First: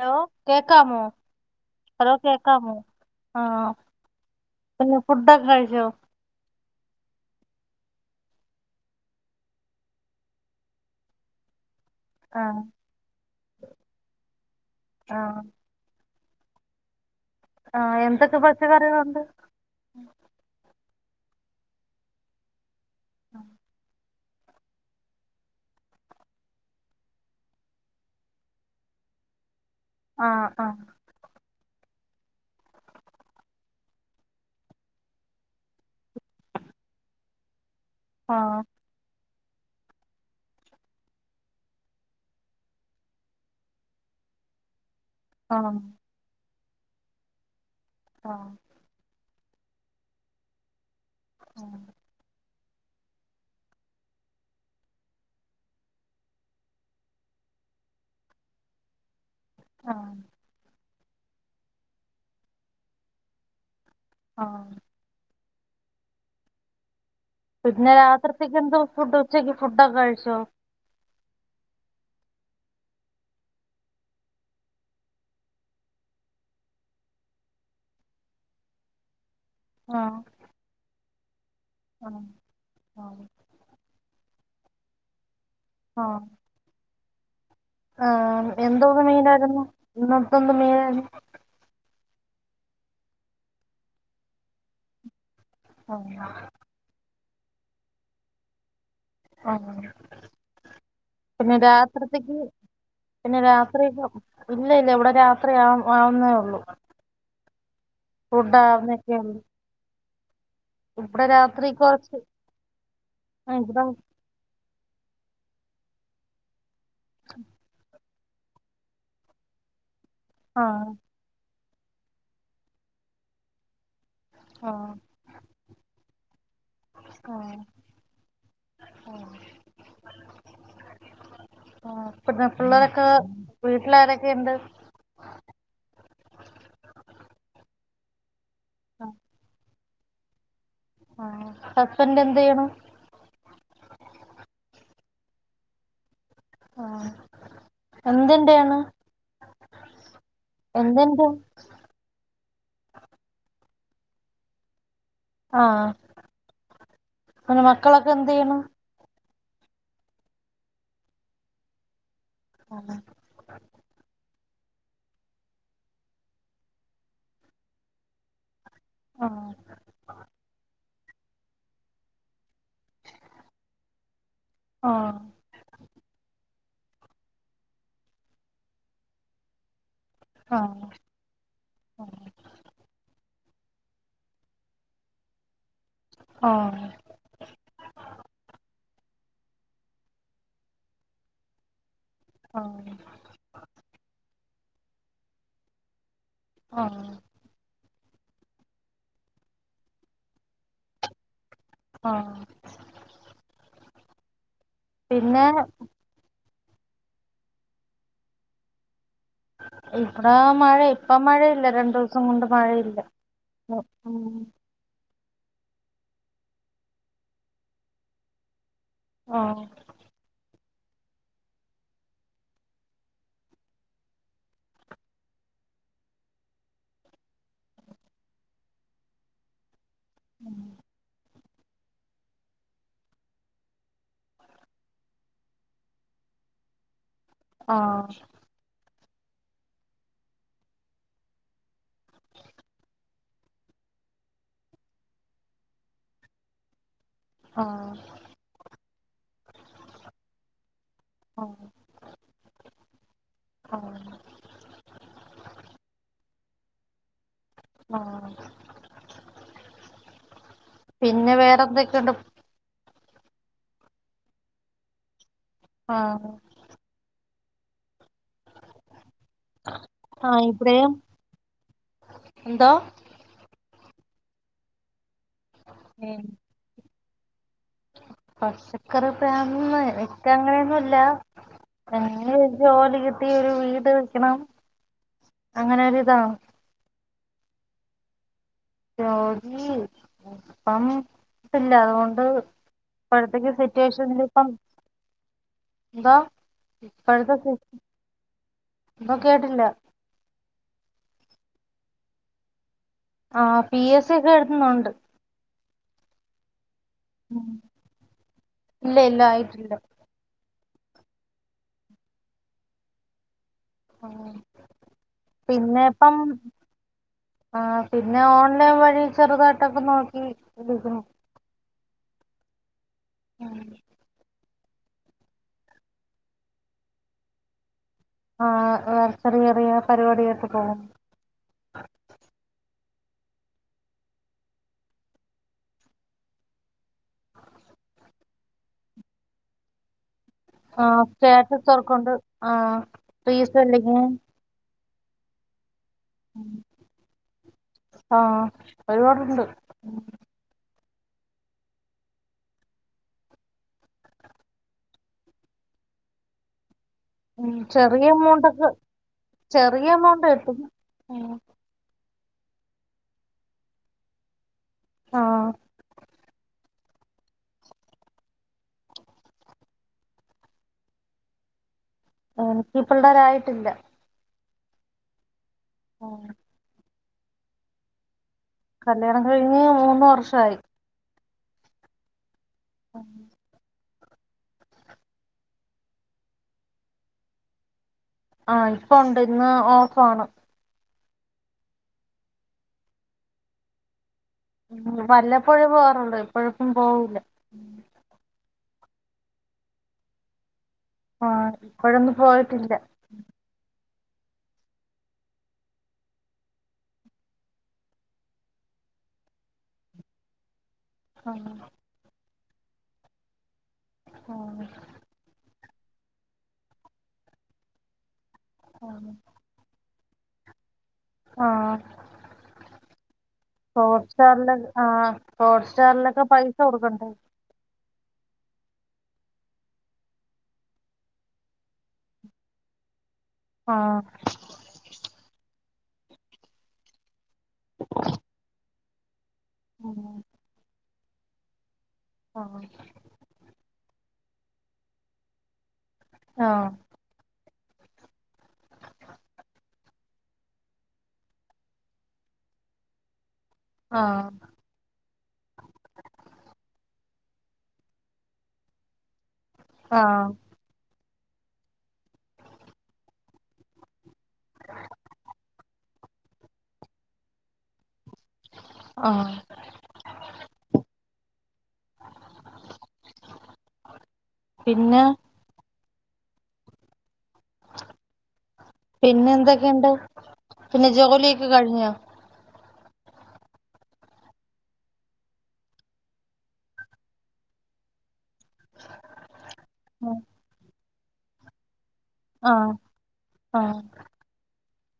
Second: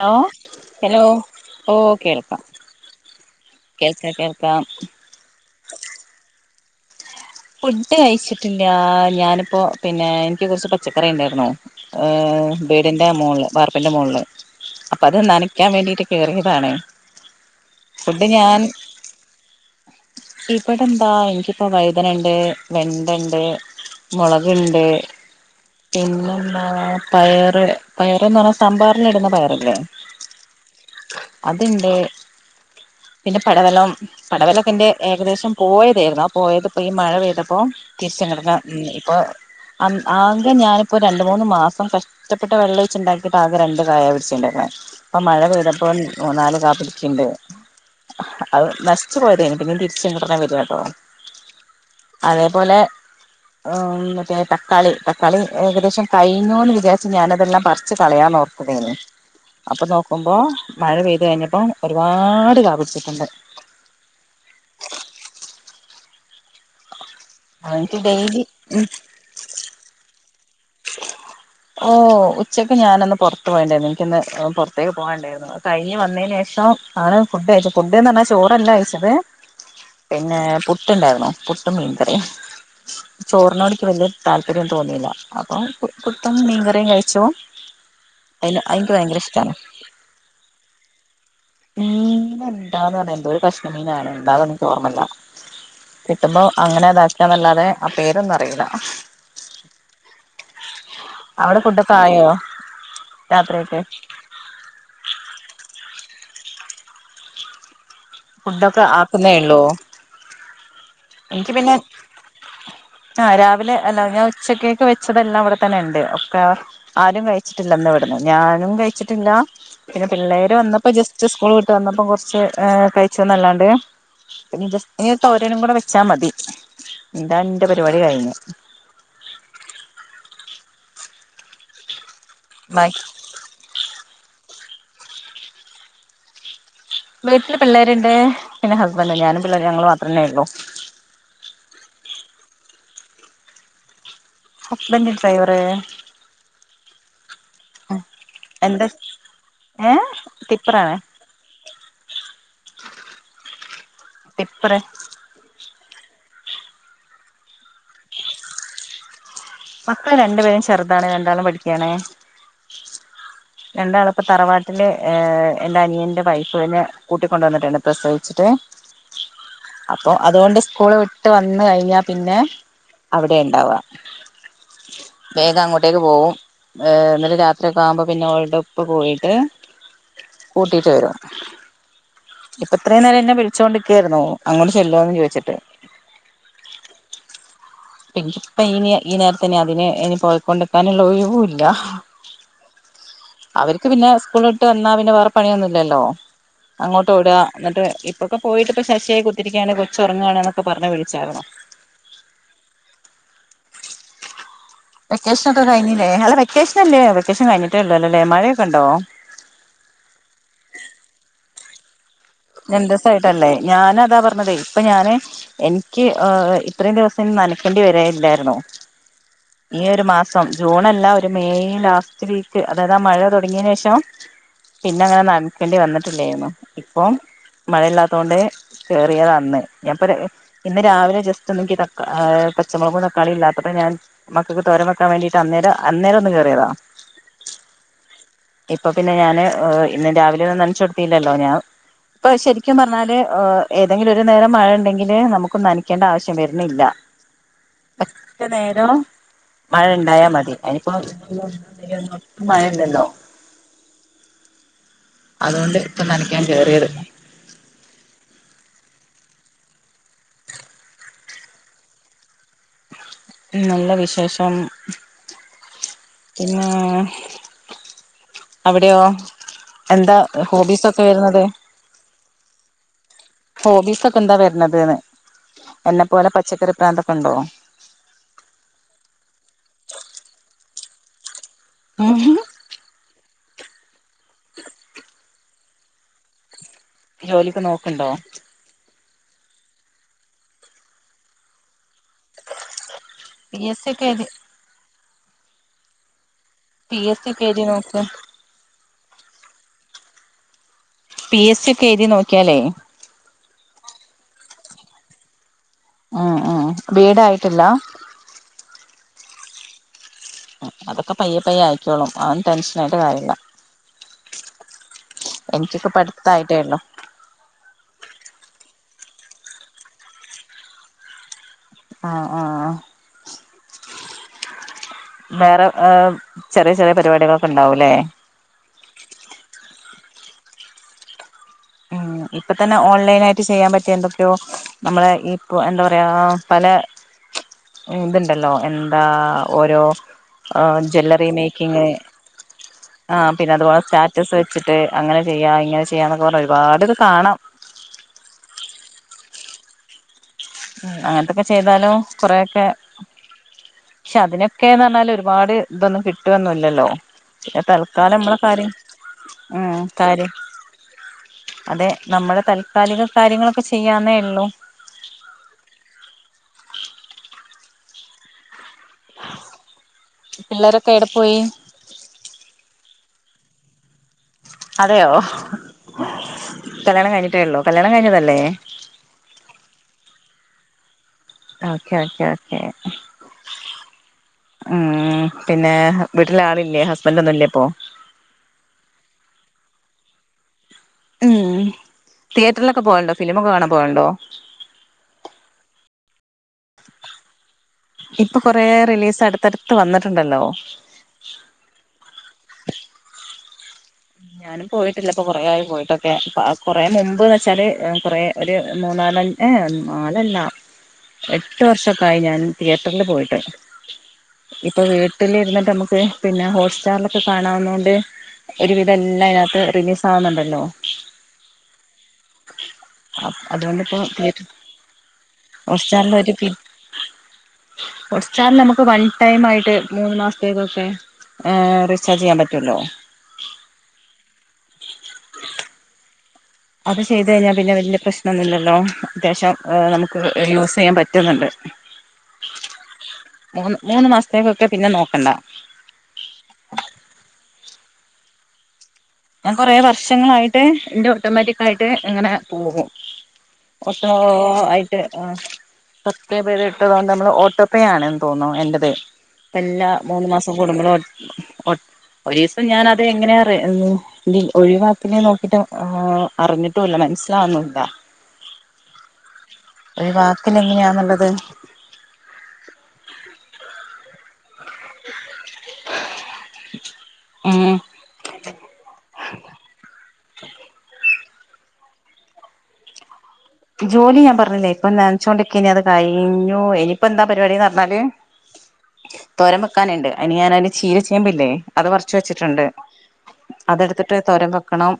Hello hello കേക്കാമോ ഓ hello കേൾക്കാം കേക്കാമോ അഹ് ആഹ് കേൾക്കാം കേൾക്കാം പിന്നെ ഫുഡൊക്കെ കഴിച്ചോ ഫുഡ് കഴിച്ചിട്ടില്ല ഞാനിപ്പോ പിന്നെ എനിക്ക് കുറച്ച് പച്ചക്കറി ഉണ്ടായിര്ന്നോ ഏഹ് ആഹ് ബീടിന്റെ മോൾള് വാർപ്പിന്റെ മോൾള് അപ്പൊ അത് ആഹ് നനക്കാൻ വേണ്ടിട്ട് കേറിയതാണ് ആഹ് ഫുഡ് എന്തൊക്കെ ഞാൻ പച്ചക്കറികളൊണ്ട് പെന്താ എനിക്കിപ്പോ വൈതനണ്ട് വെണ്ടണ്ട് മുളക്ണ്ട് പിന്നെന്താ പയറ് പയർന്ന് പറഞ്ഞാ സാമ്പാറിന് ഇടുന്ന പയറല്ലേ ആഹ് ആഹ് അത്ണ്ട് പിന്നെ പടവലം പടവലക്കെന്റെ ഏകദേശം പോവേചെതതാ ആ പോയത് ഇപ്പൊ ഈ മഴ പെയ്തപ്പോ തിരിച്ങ്‌നകാ ആഹ് ഇപ്പൊ അന് ആകെ ഞാനിപ്പോ രണ്ട് മൂന്ന് മാസം കഷ്ടപ്പെട്ട വെള്ളഴിച്ച് ണ്ടാക്കിയിട്ട് ആകെ രണ്ട് കായ പിടിച്ചിണ്ട് [unintelligible] പ്പം മഴ ആഹ് പെയ്തപ്പോം ഊന്നാല് കാ പ്പിടിക്ണ്ട് ആഹ് അത് നശിച്ചു പോയതേനി പിന്നെ തിരിച്ചു അങ്ങോട്ടെന്നേ വരാട്ടോ അതേപോലെ ഓം മറ്റേ തക്കാളി തക്കാളി ഏകദേശം കഴിഞ്ഞുന്ന് വിചാരിച്ച് ഞാാനതെല്ലാം പറിച്ച് കളയാം നോക്കുമ്പയന്നെ അപ്പൊ ആഹ് നോക്കുമ്പോ മഴ പെയ്ത് കഴിഞ്ഞപ്പം ഒരുപാട് കാ പിടിച്ചിട്ടുണ്ട് ആഹ് പിന്നെ അതെനിക്ക് ഡെയിലി രാത്രിത്തേക്ക് എന്തോ ഉം ഫുഡ് ഉച്ചക്ക് ഫുഡൊക്കെ കഴിച്ചോ ഓ ഉച്ചയ്ക്ക് ഞാനൊന്ന് പൊറത്ത് പോയേണ്ടായിരുന്നു. ഇൻക്ക്ന്ന് പൊറത്തേക്ക് പോആണ്ടായിരുന്നു. അത് കഴിഞ്ഞ് വന്നേനേഷം [inaudible] ആണ് ഫുഡ് കഴിച്ചു. ഫുഡ്ന്ന് പറഞ്ഞാ ചോറല്ല കഴി ച്ചത് ആഹ് പിന്നെ പുട്ടുണ്ടാര്ന്നു. പുട്ടും ആഹ് മീൻകറിം ആഹ് ചോറിനോടക്ക് വല്യ. താല്പര്യം തോന്നിയില്ല അപ്പൊ ആഹ് കുത്തം മീൻകറിം കഴിച്ചു ആഹ്. അതിന് എനിക്ക് എന്തോന്ന് ഭയങ്കര ഇഷ്ടമാണ് മീനാര്ന്നു. ഇന്ന്പ്പം എന്ത് മീനായിര്ന്നു ഇന്ന് എന്താന്ന് പറഞ്ഞ [unintelligible] എന്തോ ഒരു കഷ്ണമീനാണ് എന്താന്നൊന്നും എനിക്ക് ഓർമല്ല. കിട്ടുമ്പോ അങ്ങനെ [unintelligible] [unintelligible] നല്ലാതെ ആഹ് പേരൊന്നും അറീല്ല ആഹ്. പിന്നെ അവിടെ ഫുഡൊക്കെ ആയോ രാത്രിത്തേക്ക് പിന്നെ രാത്രിയൊക്കെ രാത്രി ഇപ്പ ഇല്ല ഇല്ല ഇവിടെ രാത്രി ആ ആവുന്നേ ഒള്ളു ഫുഡ ഫുഡൊക്കെ ആക്കുന്നേ [unintelligible] ഉള്ളൂ എനിക്ക് പിന്നെ കൊറച്ച് ആഹ് രാവിലെ അല്ല ഞാൻ ഉച്ചക്കേക്ക് വെച്ചതെല്ലാം ഇവടെ ത്തന്നെ ഇണ്ട്. ഒക്കെ ആരും കഴിച്ചിട്ടില്ലന്ന് ഇവിടന്ന് ഞാനും കഴിച്ചിട്ടില്ല പിന്നെ പിള്ളേര് വന്നപ്പോ ആഹ് ജസ്റ്റ് സ്കൂൾ വിട്ട് വന്നപ്പോ കൊറ്ച്ച് കഴിചൊന്നല്ലാണ്ട് പിന്നെ ആഹ് ജസ്റ്റ് തോരനും കൂടെ [unintelligible] ച്ചാ മതി. ഇന്താ ആഹ് ഇന്റെ പരിപാടി കഴിഞ്ഞു ആഹ് പിന്നെ ബാക്കി പിള്ളാരൊക്കെ വീട്ടിലാരൊക്കെ ഇണ്ട് വീട്ടില് പിള്ളേര്ണ്ട്. പിന്നെ ഹസ്ബന്റു ഞാനും പിള്ളേര് ഞങ്ങള് മാത്രന്നെ ഉള്ളു ആഹ് ഹസ്ബൻഡ് എന്തെയ്യുണു ബെ [unintelligible] ഡ്രവറ് ആഹ് എന്ത് ഇണ്ട് അറ്ഞ്ഞു. എന്താ ഏഹ് ടിപ്പറാണ് എന്ത്ൻ്റെ [inaudible] ടിപ്പറെ ആഹ് പിന്നെ മക്കളൊക്കെ എന്തെയ്യണ്? മക്കള് രണ്ടു പേരും ചെറുതാണ് രണ്ടാളും പഠിക്കാണ്. ആഹ്. രണ്ടാളും ഇപ്പോ തറവാട്ട് എൻ്റെ അനിയൻ്റെ വൈഫ് നെ കൂട്ടിക്കൊണ്ട് വന്നിട്ടുണ്ട് പ്രസവിച്ചിട്ട് ആഹ് അപ്പൊ അതുകൊണ്ട് സ്കൂള് വിട്ട് വന്ന് കഴിഞ്ഞാ പിന്നെ അവിടെ ഇണ്ടാവ ആഹ് വേഗം അങ്ങോട്ടേക്ക് പോവും. എന്നിട്ട് രാത്രിയൊക്കെ ആവുമ്പോ പിന്നെ ഓളുടെ ഉപ്പ പോയിട്ട് ആഹ് കൂട്ടിട്ട് വരും. ഇപ്പൊ ഇത്രയും നേരം എന്നെ വിളിച്ചോണ്ടിക്കായിരുന്നു അങ്ങോട്ട് ചെല്ലോന്ന് ചോയിച്ചിട്ട്. ആഹ്. പിന്നെ ഇപ്പ ഇങ്ങനെയാ ഈ നേരത്തെന്നെ അതിനെ ഇനി പോയിക്കോണ്ടിക്കാനുള്ള ഒഴിവൂല്ല. ആഹ് അവർക്ക് പിന്നെ സ്കൂളിട്ട് വന്നാ പിന്നെ വേറെ പണിയൊന്നുല്ലല്ലോ. അങ്ങോട്ട് ആഹ് വിട എന്നിട്ട് ഇപ്പൊക്കെ പോയിട്ട് ഇപ്പോ ശശിയായി കുത്തിരിക്കയാണ് കൊച്ചു ഉറങ്ങുവാണ് എന്നൊക്കെ പറഞ്ഞ് വിളിച്ചാരുന്നു. ആഹ്. വെക്കേഷൻ പിന്നെ ഒക്കെ കഴിഞ്ഞില്ലേ അല്ല വെക്കേഷൻ അല്ലേ വെക്കേഷൻ കഴിഞ്ഞിട്ടേ ഉള്ളു അല്ലെ ല്ലേ മഴയൊക്കെ ഉണ്ടോ? ഇവടേ മഴ ഇപ്പ മഴയില്ല രണ്ടു ദിവസം കൊണ്ട് മഴയില്ല. രണ്ടൂസ ആയിട്ട് അല്ലേ ഉം ഞാനതാ പറഞ്ഞത് ഇപ്പോ ഞാന് എനിക്ക് ആ അ ഇത്രയും ദിവസം നനക്കേണ്ടി വരെ ഇല്ലായിരുന്നു. ആഹ് ഈ ഒരു മാസം. ജൂണല്ല ഒരു മെയ് ലാസ്റ്റ് വീക്ക് അതായത് ആ മഴ തുടങ്ങിയന് ശേഷം. പിന്നെ അങ്ങനെ നനക്കേണ്ടി വന്നിട്ടില്ലായിരുന്നു. ഇപ്പോ മഴയില്ലത്തോണ്ട് കേറിയതാ അന്ന് ഞ [unintelligible] പ്പോ ഇന്ന് രാവിലെ ജസ് ഏ പച്ചമുളകും തക്കാളിം ഇല്ലാത്തപ്പോ ഞാൻ മക്കക്ക് തോരൻ വെക്കാൻ വേണ്ടിട്ട് അന്നേരം അന്നേരം ഒന്ന് കേ [unintelligible] ആ അപ്പൊ പിന്നെ ഞാന് ഇന്ന് രാവിലെ ഒന്നും നനച്ചൊട്ത്തീല്ലല്ലോ ഞാൻ ഇപ്പൊ ശരിക്കും പറഞ്ഞാല് ഏ ഏതെങ്കിലും ഒരു നേരം മഴ ഉണ്ടെങ്കില് നമുക്ക് നനക്കേണ്ട ആവശ്യം വരുന്നില്ല. ആഹ് എത്ര നേരം മഴണ്ടായാ മതി, അയിനിപ്പോ ആഹ് മഴ ഉണ്ടല്ലോ. [inaudible] അതുകൊണ്ട് ഇപ്പൊ നനക്കാൻ കേറിയത്. ആ പിന്നെ വേണം എന്തൊക്കെണ്ട് ഉം നല്ല വിശേഷം. ആ പിന്നേ അവിടെയോ? എന്താ ആ ഹോബീസ് ഇവിടെയും ഒക്കെ വരുന്നത്? എന്തോ ഹോബീസ് ഒക്കെ എന്താ വര്ന്നത് ന്ന് ഉം എന്നെപ്പോലെ പച്ചക്കറി പ്രാന്തൊക്കെ ഉണ്ടോ? പച്ചക്കറി പ്രാന്ത് എനിക്ക് അങ്ങനെയൊന്നുല്ല എങ്ങനേലും ജോലി കിട്ടി ഒരു വീട് വെക്കണം അങ്ങനെ ഒരിതാ ജോലിക്ക് നോക്ക്ണ്ടോ? ജോലി ഇപ്പം ഇല്ല അതുകൊ ഇപ്പഴത്തേക്ക്‌ പി എസ് സി ഒക്കെ സിറ്റുവേഷനില് എഴുതി ഇപ്പം എന്താ? പി എസ് സി ഇപ്പോഴത്തെ ഒക്കെ കു എഴുതി നോക്ക് എന്തോ കേട്ടില്ല പി എസ് സി ഒക്കെ എഴുതി നോക്കിയാലേ ആ ഉണ്ട്. ഉം ഉം വീടായിട്ടില്ലാ? ഇല്ല ആയിട്ടില്ല ഇല്ല. അതൊക്കെ പയ്യെ പയ്യെ ആയിക്കോളും. അതൊന്നും ടെൻഷൻ ആയിട്ട് കാര്യല്ല ആ പിന്നെ എനിക്കൊക്കെ ഇപ്പം പഠിത്തായിട്ടേ ഉള്ളു ആ പിന്നെ ഓൺലൈൻ വഴി ചെറുതായിട്ടൊക്കെ നോക്കി വിളിക്ക [unintelligible] ആആ ഉം വേറെ ഏഹ് ചെറിയ ചെറിയ പരിപാടികളൊക്കെ ഉണ്ടാവൂല്ലേ ആഹ് വേറെ ചെറിയ ചെറിയ പരിപാടിയായിട്ട് പോകുന്നു ഇപ്പം തന്നെ ഓൺലൈൻ ആയിട്ട് ചെയ്യാൻ പറ്റിയ എന്തൊക്കെയോ നമ്മള് ഇപ്പോ എന്താ പറയാ പല ഇതുണ്ടല്ലോ എന്താ ഓരോ ആ ആഹ് ജ്വല്ലറി സ്റ്റാറ്റസ് മേക്കിങ്. വർക്കുണ്ട് ആഹ് ആഹ് പിന്നെ അതുപോലെ റീസെല്ലിങ് സ്റ്റാറ്റസ് വെച്ചിട്ട് അങ്ങനെ ചെയ്യാ ഇങ്ങനെ ചെ ഒരുപാട് ഇത് കാണും. ആഹ് [inaudible] ഉം അങ്ങനത്തൊക്കെ ചെയ്താലും കൊറേയൊക്കെ പക്ഷെ അതിനൊക്കേന്ന് പറഞ്ഞാൽ ഒരുപാട് ഇതൊന്നും കിട്ടുവൊന്നുല്ലല്ലോ. ഉം പിന്നെ ചെറിയ തൽക്കാലം നമ്മളെ എമൗണ്ടൊക്കെ കാര്യം ഉം ചെറിയ എമൗണ്ട് കാര്യം കിട്ടും ഉം അതെ നമ്മുടെ തൽക്കാലിക കാര്യങ്ങളൊക്കെ ചെയ്യാന്നേ ഉള്ളൂ. ആഹ് പിള്ളേരൊക്കെ എവിടെ പോയീ? എനിക്ക് [unintelligible] അതെയോ [inaudible] കല്യാണം കഴിഞ്ഞിട്ടേ ഉള്ളോ, കല്യാണം കഴിഞ്ഞതല്ലേ? കല്യാണം കഴിഞ്ഞ് മൂന്ന് വർഷായി ഓക്കെ ഓക്കെ ഓ [unintelligible] ഉം പിന്നെ വീട്ടില് ആളില്ലേ ഹസ്ബൻഡ് ഒന്നും ഇല്ലേ ഇപ്പോ ആഹ് ഇപ്പോണ്ട് ഇന്ന് ഓഫാണ് ഉം തിയേറ്ററിലൊക്കെ പോകലോണ്ടോ ഫിലിമൊക്കെ കാണാൻ പോകലോണ്ടോ വല്ലപ്പോഴേ പോവാറുള്ളൂ എപ്പോഴും ഏപ്പും പോവൂല്ല ഉം ഇപ്പോ കൊറേ റിലീസ് അടുത്തടുത്ത് വന്നിട്ടുണ്ടല്ലോ ആഹ് ഇപ്പോഴൊന്നും പോയിട്ടില്ല ഞാനും പോയിട്ടില്ല ഇപ്പോ കൊറേ ആയി പോയിട്ടൊക്കെ കൊറേ മുമ്പ്ന്ന് വെച്ചാല് കൊറെ ഒരു മൂന്നാല് [unintelligible] നാലല്ല ആഹ് എട്ട് വർഷക്കായി ഞാൻ തിയറ്ററിൽ പോയിട്ട് ആഹ് ഇപ്പ വീട്ടിലിരുന്നിട്ട് നമ്മ ക്ക് പിന്നെ ഹോട്ട്സ്റ്റാറിലൊക്കെ കാണാവുന്ന കൊണ്ട് ഒരു വിധം എല്ലാം ഇതിനകത്ത് റിലീസ് ആവുന്നുണ്ടല്ലോ ആഹ് അതുകൊണ്ടിപ്പോ തിയേറ്റർ ഹോട്ട്സ്റ്റാറില് ആഹ് ഹോട്ട്സ്റ്റാറിലൊക്കെ പൈസ കൊടുക്കണ്ടേ? ഹോട്ട്സ്റ്റാറില് നമുക്ക് വൺ ടൈം ആയിട്ട് മൂന്ന് മാസത്തേക്കൊക്കെ ഏഹ് റീചാർജ് ചെയ്യാൻ പറ്റുലോ ആഹ് അത് ചെയ്ത് കഴിഞ്ഞാ പിന്നെ വല്യ പ്രശ്നം ഒന്നുവില്ലല്ലോ അത്യാവശ്യം നമുക്ക് യൂസ് ചെയ്യാൻ പ റ്റുന്നോണ്ട് ആഹ് മൂന്ന് മാസത്തേക്കൊക്കെ പിന്നെ നോക്കണ്ട ആഹ് ഞാൻ കൊറേ വർഷങ്ങളായിട്ട് എന്റെ ഓട്ടോമാറ്റിക് ആയിട്ട് ഇങ്ങനെ പോകും ഓട്ടോ ആഹ് ആയിട്ട് സബ്സ്ക്രൈബ് ചെയ്യ്തിട്ടാതൊ നമ്മള് ഓട്ടോ പേ ആണെന്ന് തോന്നണു എന്റത് എല്ലാ മൂന്ന് ആഹ് മാസം കൂടുമ്പോളും ഒട്ട് ഒരു ഇസം ഞാനത് എങ്ങനെയാ റെ ഇ ഒഴിവാക്കിലേ നോക്കിട്ടു അറിഞ്ഞിട്ടുല്ല മനസ്സിലാവ്ന്നുല്ല ആഹ് ഒരു വാക്കില എങ്ങെനാന്ന്ള്ളത് പിന്നെ ഉം പിന്നെ എന്തൊക്കെണ്ട്. പിന്നെ ജോലി ക്കെ കഴിഞ്ഞ്യ ജോലി ഞാൻ പറഞ്ഞില്ലേ. ഇപ്പം നനച്ചോണ്ടിക്കേനി. അത് കഴിഞ്ഞൂ. എനിപ്പെന്താ പരിപാടിന്ന് പറഞ്ഞാല് തോരം വെക്കാന്ണ്ട് അയ്നി ഞാൻ അയ്ന് ചീര ചേമ്പ്‌ല്ലേ അത് പറച്ച് വെച്ചിട്ട്ണ്ട്. ആഹ് ആഹ് അതെടുത്തിട്ട് തോരം വെക്കണം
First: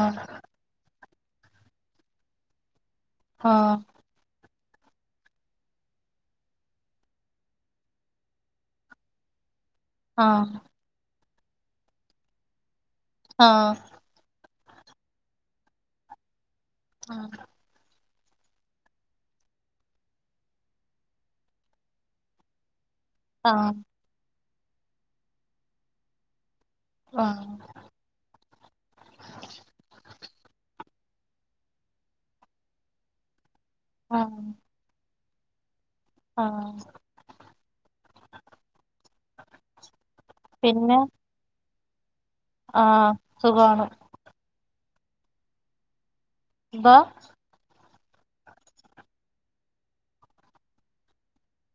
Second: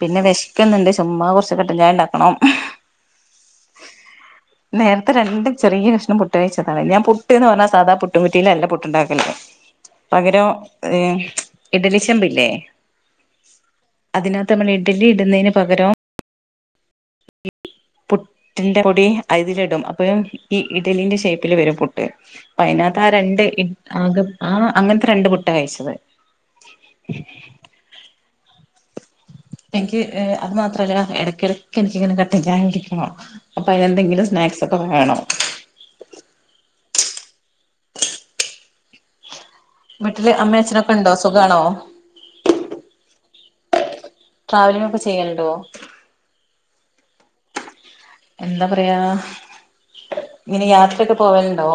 പിന്നെ വെശ്ക്ക്ന്ന്ണ്ട്. ചുമ്മാ കൊറ്ച്ച് കട്ട ചായ ഇണ്ടാക്കണം ആഹ് നേര്ത്തെ രണ്ട് ചെറ്യേ കഷ്ണം പുട്ട്കഴിച്ചതാണ്. ഞാൻ പുട്ട്ന്ന് പറ്ഞ്ഞാ സാധാ പുട്ടും കുറ്റിയിലല്ല പുട്ട് ഇണ്ടാക്കല് പകരം ആഹ് ഇഡ്ലി ചെമ്പ് ഇല്ലേ ആഹ് ത്യം പറ്ന്ന ഇഡലി ഇടുന്നെയ്ന് പകരം ആഹ് പുട്ടിന്റെ പൊടി അതിലി ഇടും. അപ്പൊ ഈ ഇഡലിന്റെ ഷേയ്പ്പില് വെരും പുട്ട് അ അതിനകത്ത് അഹ ആഹ് രണ്ട് അങ്ങൻത്തെ രണ്ട്പുട്ട കഴിച്ചത് ആഹ് എനിക്ക് അത് മാത്രല്ല എടക്കിടക്ക് എനിക്കിങ്ങനെ കട്ട ചായൊടിക്കണം അപ്പ അയ്നെന്തെങ്കിലും ആഹ് സ്നാക്സൊ ക്കെ വേണം ആഹ് വീട്ടില് അമ്മ അച്ഛനൊക്കെ പിന്നെ ഇണ്ടോ സുഖാണോ ആഹ് സുഖാണ് ട്രാവലിങ്ങൊക്കെ ചെയ്യല് ഇണ്ടോ ബാ- എന്താ പറയാ ഇങ്ങനെ യാത്രയൊക്കെ പോവലുണ്ടോ?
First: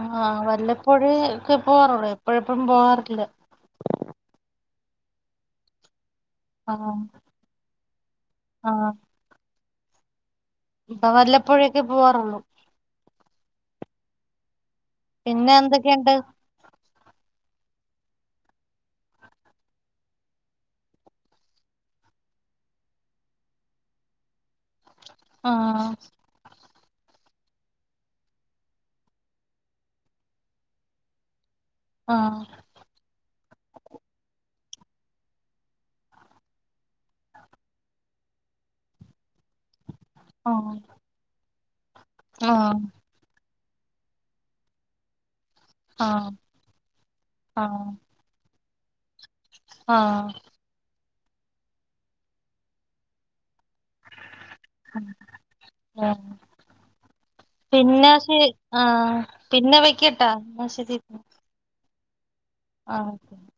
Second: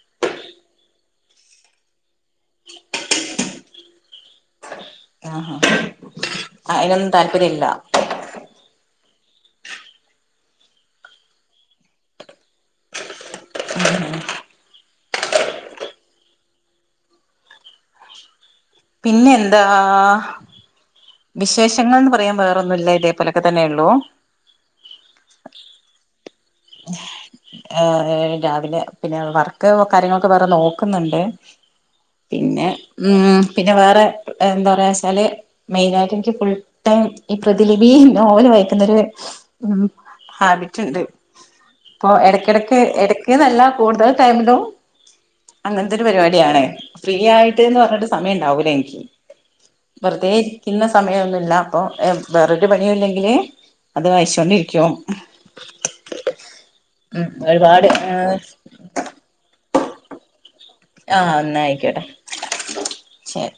ആഹ് വല്ലപ്പോഴ് ക്കെ പോവാറുള്ളൂ എപ്പോഴെപ്പോഴും പോവാറില്ല- ആഹ്ഹാ ആഹ് അയിനൊന്നും താല്പര്യല്ലാ- ഇപ്പൊ വല്ലപ്പഴൊക്കെ പോവാറുള്ളു- [inaudible] പിന്നെ എന്തൊക്കെയുണ്ട്- പിന്നെന്താ- വിശേഷങ്ങൾന്ന് പറയാൻ വേറെന്നുല്ല ഇതേപോലെക്കെ തന്നെള്ളൂ- ആഹ് - [unintelligible] ഏഹ് രാവിലെ പിന്നെ വർക്ക് കാര്യങ്ങളൊക്കെ വേറെ നോക്കുന്നുണ്ട്- ആഹ് പിന്നെ ഉം പിന്നെ വേറെ എന്താ പറയാ വെച്ചാല്- മെയിന ആയിട്ട് എനിക്ക് ഫുൾ ടൈം ഈ പ്രതിലിപി നോവല് വായിക്കുന്നൊര്- ആഹ് ഹാബിറ്റ് ഉണ്ട് അപ്പൊ എടക്കെടക്ക് ആഹ് എടക്ക്ന്നല്ല- കൂടുതൽ ടൈമിലും- അങ്ങനത്തെ ഒരു ആഹ് പരിപാടിയാണ് ഫ്രീ ആയിട്ട് ന്ന് ആഹ് പറഞ്ഞിട്ട് സമയം ഉണ്ടാവൂലെനിക്ക്- ആഹ് വെറുതെ ഇരിക്കുന്ന സമയമൊന്നുമില്ല അപ്പൊ വേറൊരു പണിയും ഇല്ലെങ്കില്- അത് വായിച്ചോണ്ട് ഇരിക്കും- ആഹ് ഉം ഒരുപാട് - പിന്നെ ശരി ആഹ് പിന്നെ വെക്കട്ടാ എന്നാ ശരി ആഹ് എന്നായിക്കോട്ടെ ആഹ് ശരി-